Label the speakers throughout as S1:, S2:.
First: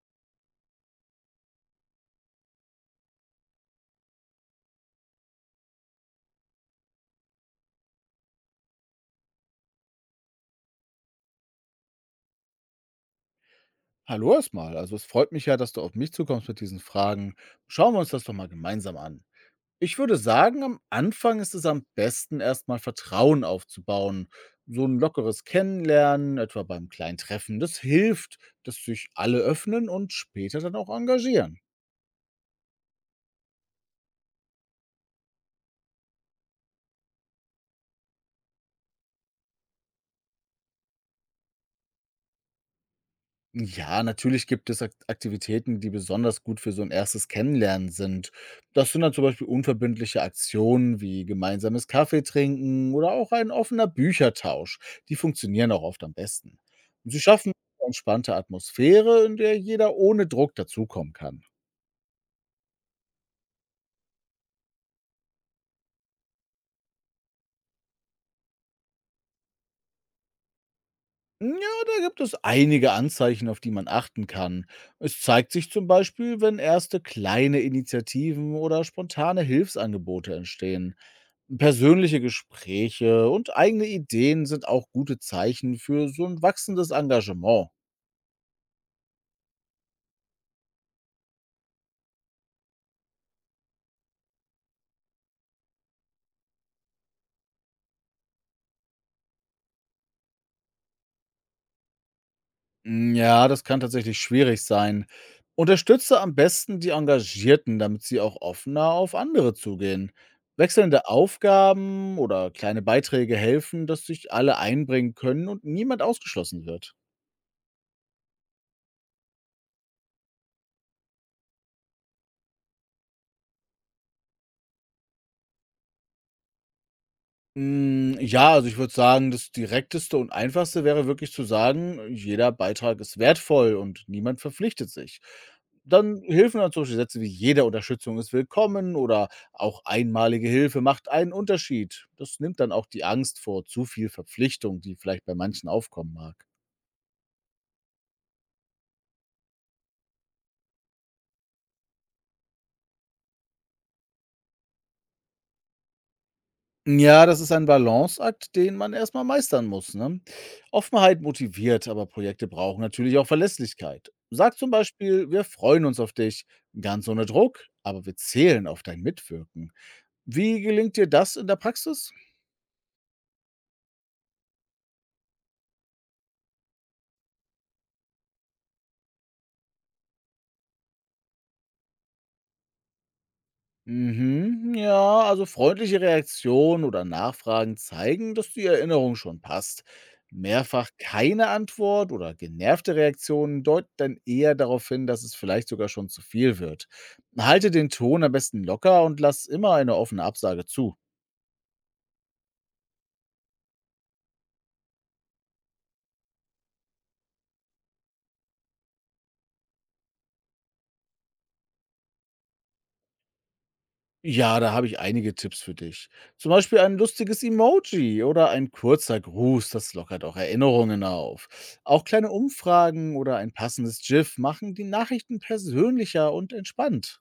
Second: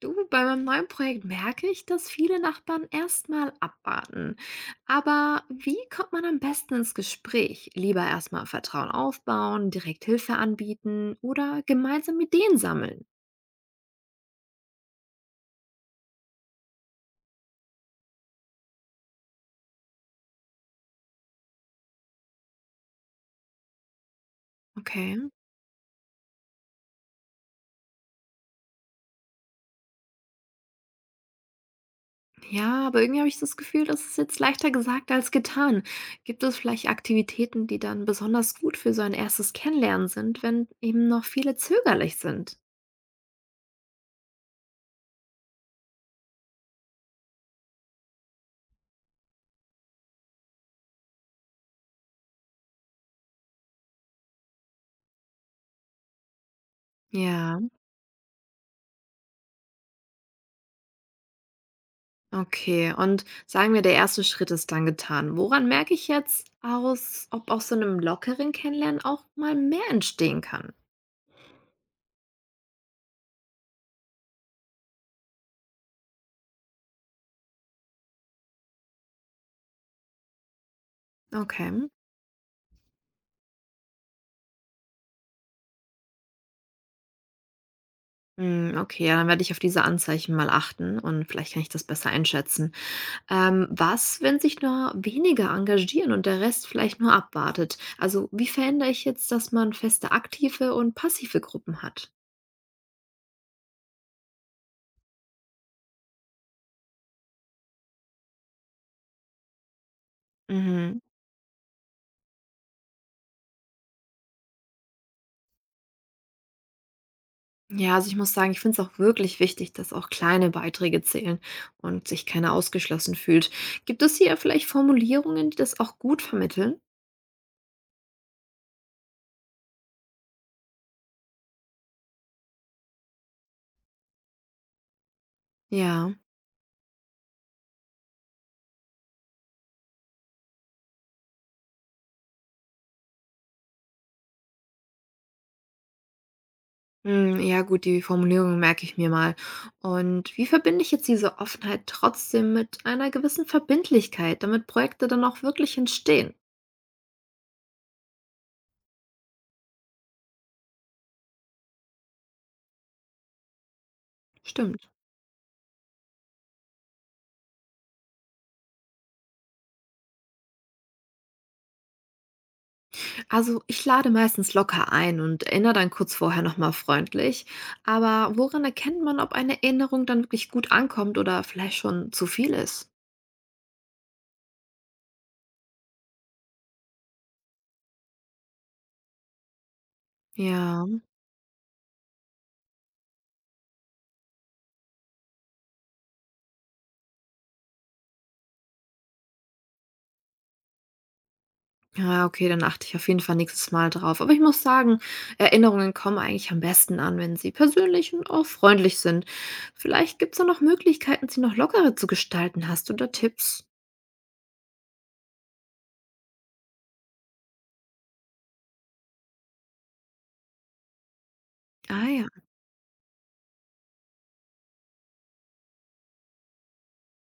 S1: Du, bei meinem neuen Projekt merke ich, dass viele Nachbarn erstmal abwarten. Aber wie kommt man am besten ins Gespräch? Lieber erstmal Vertrauen aufbauen, direkt Hilfe anbieten oder gemeinsam Ideen sammeln?
S2: Hallo erstmal. Also es freut mich ja, dass du auf mich zukommst mit diesen Fragen. Schauen wir uns das doch mal gemeinsam an. Ich würde sagen, am Anfang ist es am besten, erstmal Vertrauen aufzubauen. So ein
S1: Okay.
S2: lockeres Kennenlernen, etwa beim kleinen Treffen, das hilft, dass sich alle öffnen und später dann auch engagieren.
S1: Ja, aber irgendwie habe ich das Gefühl, das ist jetzt leichter gesagt als getan. Gibt es vielleicht Aktivitäten, die dann besonders gut für so ein erstes Kennenlernen sind, wenn eben noch viele zögerlich sind?
S2: Ja, natürlich gibt es Ak Aktivitäten, die besonders gut für so ein erstes Kennenlernen sind. Das sind dann zum Beispiel unverbindliche Aktionen wie gemeinsames Kaffee trinken oder auch ein offener Büchertausch. Die funktionieren auch oft am besten. Und Sie schaffen
S1: Ja.
S2: eine entspannte Atmosphäre, in der jeder ohne Druck dazukommen kann.
S1: Okay, und sagen wir, der erste Schritt ist dann getan. Woran merke ich jetzt aus, ob aus so einem lockeren Kennenlernen auch mal mehr entstehen kann?
S2: Ja, da gibt es einige Anzeichen, auf die man achten kann. Es zeigt sich zum Beispiel, wenn erste kleine Initiativen oder spontane Hilfsangebote entstehen.
S1: Okay.
S2: Persönliche Gespräche und eigene Ideen sind auch gute Zeichen für so ein wachsendes Engagement.
S1: Hm, okay, ja, dann werde ich auf diese Anzeichen mal achten und vielleicht kann ich das besser einschätzen. Was, wenn sich nur wenige engagieren und der Rest vielleicht nur abwartet? Also, wie verändere ich jetzt, dass man feste aktive und passive Gruppen hat?
S2: Mm, ja, das kann tatsächlich schwierig sein. Unterstütze am besten die Engagierten, damit sie auch offener auf andere zugehen.
S1: Mhm.
S2: Wechselnde Aufgaben oder kleine Beiträge helfen, dass sich alle einbringen können und niemand ausgeschlossen wird.
S1: Ja, also ich muss sagen, ich finde es auch wirklich wichtig, dass auch kleine Beiträge zählen und sich keiner ausgeschlossen fühlt. Gibt es hier vielleicht Formulierungen, die das auch gut vermitteln?
S2: Hm, ja, also ich würde sagen, das Direkteste und Einfachste wäre wirklich zu sagen, jeder Beitrag ist wertvoll und niemand verpflichtet sich.
S1: Ja.
S2: Dann helfen dann solche Sätze wie jede Unterstützung ist willkommen oder auch einmalige Hilfe macht einen Unterschied. Das nimmt dann auch die Angst vor zu viel Verpflichtung, die vielleicht bei manchen aufkommen mag.
S1: Hm, ja, gut, die Formulierung merke ich mir mal. Und wie verbinde ich jetzt diese Offenheit trotzdem mit einer gewissen Verbindlichkeit, damit Projekte dann auch wirklich entstehen?
S2: Ja, das ist ein Balanceakt, den man erstmal meistern muss, ne? Offenheit motiviert, aber Projekte brauchen natürlich auch Verlässlichkeit. Sag zum
S1: Stimmt.
S2: Beispiel: „Wir freuen uns auf dich“, ganz ohne Druck, aber wir zählen auf dein Mitwirken. Wie gelingt dir das in der Praxis?
S1: Also, ich lade meistens locker ein und erinnere dann kurz vorher nochmal freundlich. Aber woran erkennt man, ob eine Erinnerung dann wirklich gut ankommt oder vielleicht schon zu viel ist?
S2: Mhm, ja, also freundliche Reaktionen oder Nachfragen zeigen, dass die Erinnerung schon passt.
S1: Ja,
S2: Mehrfach keine Antwort oder genervte Reaktionen deuten dann eher darauf hin, dass es vielleicht sogar schon zu viel wird. Halte den Ton am besten locker und lass immer eine offene Absage zu.
S1: ja, okay, dann achte ich auf jeden Fall nächstes Mal drauf. Aber ich muss sagen, Erinnerungen kommen eigentlich am besten an, wenn sie persönlich und auch freundlich sind. Vielleicht gibt es da noch Möglichkeiten, sie noch lockerer zu gestalten. Hast du da Tipps?
S2: Ja, da habe ich einige Tipps für dich. Zum Beispiel ein lustiges Emoji oder ein kurzer Gruß, das lockert auch Erinnerungen auf. Auch
S1: Ah ja.
S2: kleine Umfragen oder ein passendes GIF machen die Nachrichten persönlicher und entspannt.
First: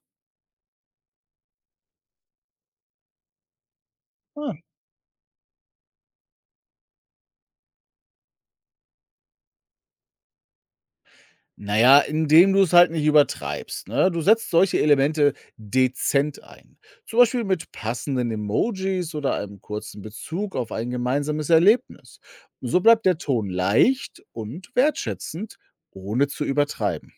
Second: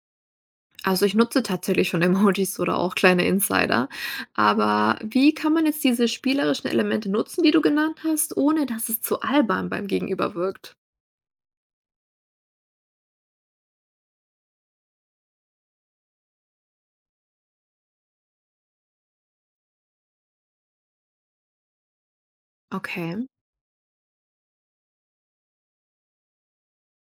S1: Also, ich nutze tatsächlich schon Emojis oder auch kleine Insider.
S2: Ah,
S1: Aber wie kann man jetzt diese spielerischen Elemente nutzen, die du genannt hast, ohne dass es zu albern beim Gegenüber wirkt?
S2: Naja, indem du es halt nicht übertreibst. Ne? Du setzt solche Elemente dezent ein. Zum Beispiel mit passenden Emojis oder einem kurzen Bezug auf ein gemeinsames Erlebnis. So bleibt der
S1: Okay,
S2: Ton leicht und wertschätzend, ohne zu übertreiben.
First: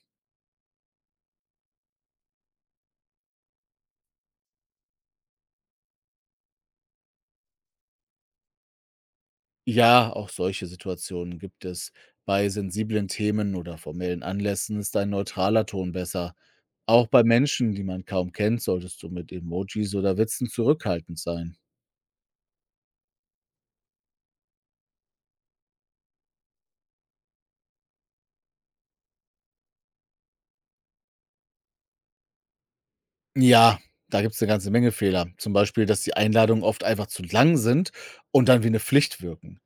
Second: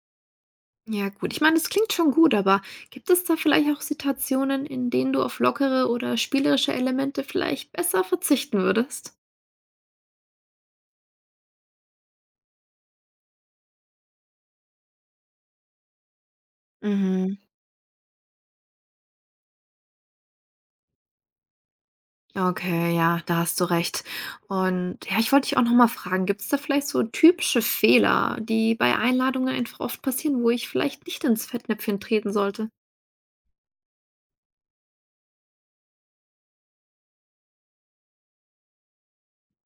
S1: ja gut. Ich meine, das klingt schon gut, aber gibt es da vielleicht auch Situationen, in denen du auf lockere oder spielerische Elemente vielleicht besser verzichten würdest?
S2: Ja, auch solche Situationen gibt es. Bei sensiblen Themen oder formellen Anlässen ist ein neutraler Ton besser. Auch bei
S1: Mhm.
S2: Menschen, die man kaum kennt, solltest du mit Emojis oder Witzen zurückhaltend sein.
S1: Okay, ja, da hast du recht. Und ja, ich wollte dich auch noch mal fragen, gibt es da vielleicht so typische Fehler, die bei Einladungen einfach oft passieren, wo ich vielleicht nicht ins Fettnäpfchen treten sollte?
S2: Ja, da gibt es eine ganze Menge Fehler. Zum Beispiel, dass die Einladungen oft einfach zu lang sind und dann wie eine Pflicht wirken.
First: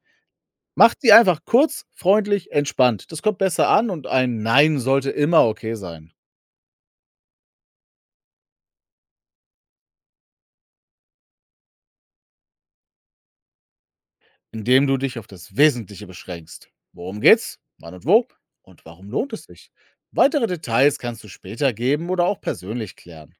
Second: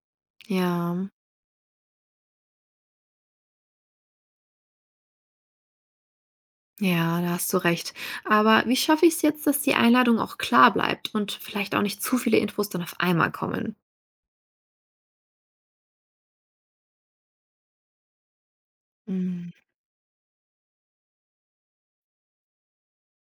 S2: Macht
S1: Ja,
S2: sie einfach kurz, freundlich, entspannt. Das kommt besser an und ein Nein sollte immer okay sein.
S1: ja, da hast du recht. Aber wie schaffe ich es jetzt, dass die Einladung auch klar bleibt und vielleicht auch nicht zu viele Infos dann auf einmal kommen?
S2: Indem du dich auf das Wesentliche beschränkst. Worum geht's? Wann und wo? Und warum lohnt es
S1: Hm,
S2: sich? Weitere Details kannst du später geben oder auch persönlich klären.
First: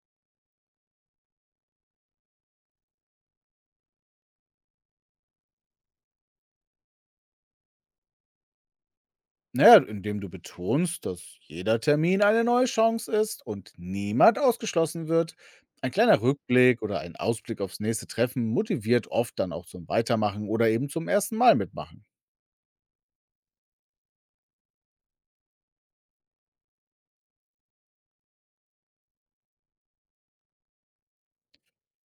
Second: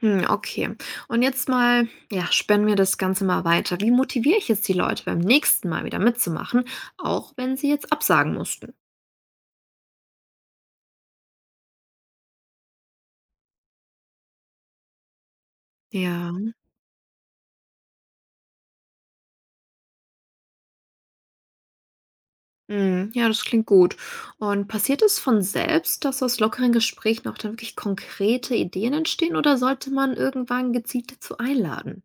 S1: Hm, okay. Und jetzt mal, ja, spannen wir das Ganze mal weiter. Wie motiviere ich jetzt die Leute beim nächsten Mal wieder mitzumachen, auch wenn sie jetzt absagen mussten?
S2: Naja, indem du betonst, dass jeder Termin eine neue Chance ist und niemand ausgeschlossen wird. Ein kleiner
S1: Ja.
S2: Rückblick oder ein Ausblick aufs nächste Treffen motiviert oft dann auch zum Weitermachen oder eben zum ersten Mal mitmachen.
S1: Mhm, ja, das klingt gut. Und passiert es von selbst, dass aus lockeren Gesprächen auch dann wirklich konkrete Ideen entstehen oder sollte man irgendwann gezielt dazu einladen?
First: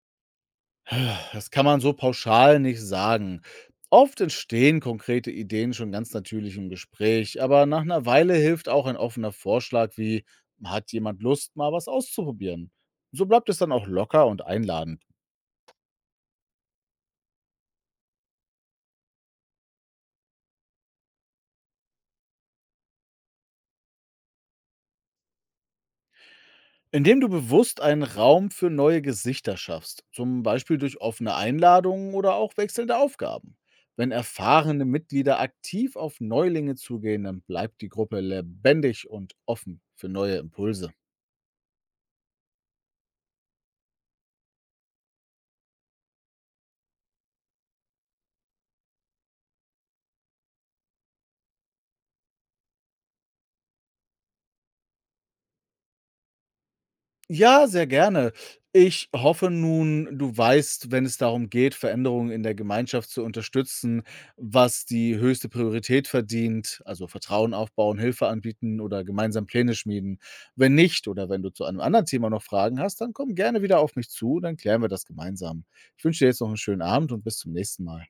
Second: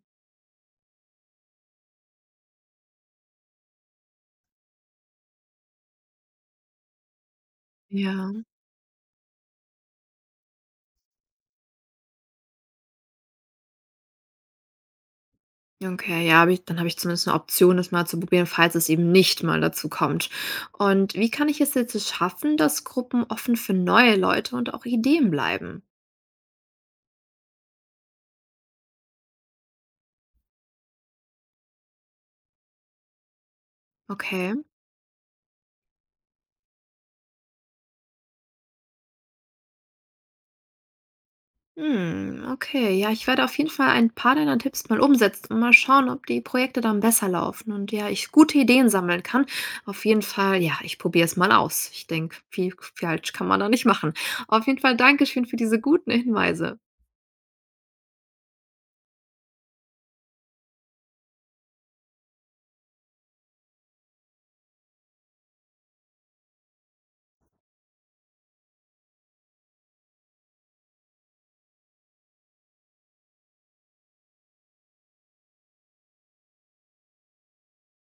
S2: Das kann man so pauschal nicht sagen. Oft entstehen konkrete Ideen schon ganz natürlich im Gespräch, aber nach einer Weile
S1: Ja.
S2: hilft auch ein offener Vorschlag wie: hat jemand Lust, mal was auszuprobieren? So bleibt es dann auch locker und einladend.
S1: Okay, ja, hab ich, dann habe ich zumindest eine Option, das mal zu probieren, falls es eben nicht mal dazu kommt. Und wie kann ich es jetzt so schaffen, dass Gruppen offen für neue Leute und auch Ideen bleiben?
S2: Indem du bewusst einen Raum für neue Gesichter schaffst, zum Beispiel durch offene Einladungen oder auch wechselnde Aufgaben. Wenn
S1: Okay.
S2: erfahrene Mitglieder aktiv auf Neulinge zugehen, dann bleibt die Gruppe lebendig und offen für neue Impulse.
S1: Hm, okay. Ja, ich werde auf jeden Fall ein paar deiner Tipps mal umsetzen und mal schauen, ob die Projekte dann besser laufen und ja, ich gute Ideen sammeln kann. Auf jeden Fall, ja, ich probiere es mal aus. Ich denke, viel falsch kann man da nicht machen. Auf jeden Fall Dankeschön für diese guten Hinweise.
S2: Ja, sehr gerne. Ich hoffe nun, du weißt, wenn es darum geht, Veränderungen in der Gemeinschaft zu unterstützen, was die höchste Priorität verdient, also Vertrauen aufbauen, Hilfe anbieten oder gemeinsam Pläne schmieden. Wenn nicht oder wenn du zu einem anderen Thema noch Fragen hast, dann komm gerne wieder auf mich zu, dann klären wir das gemeinsam. Ich wünsche dir jetzt noch einen schönen Abend und bis zum nächsten Mal.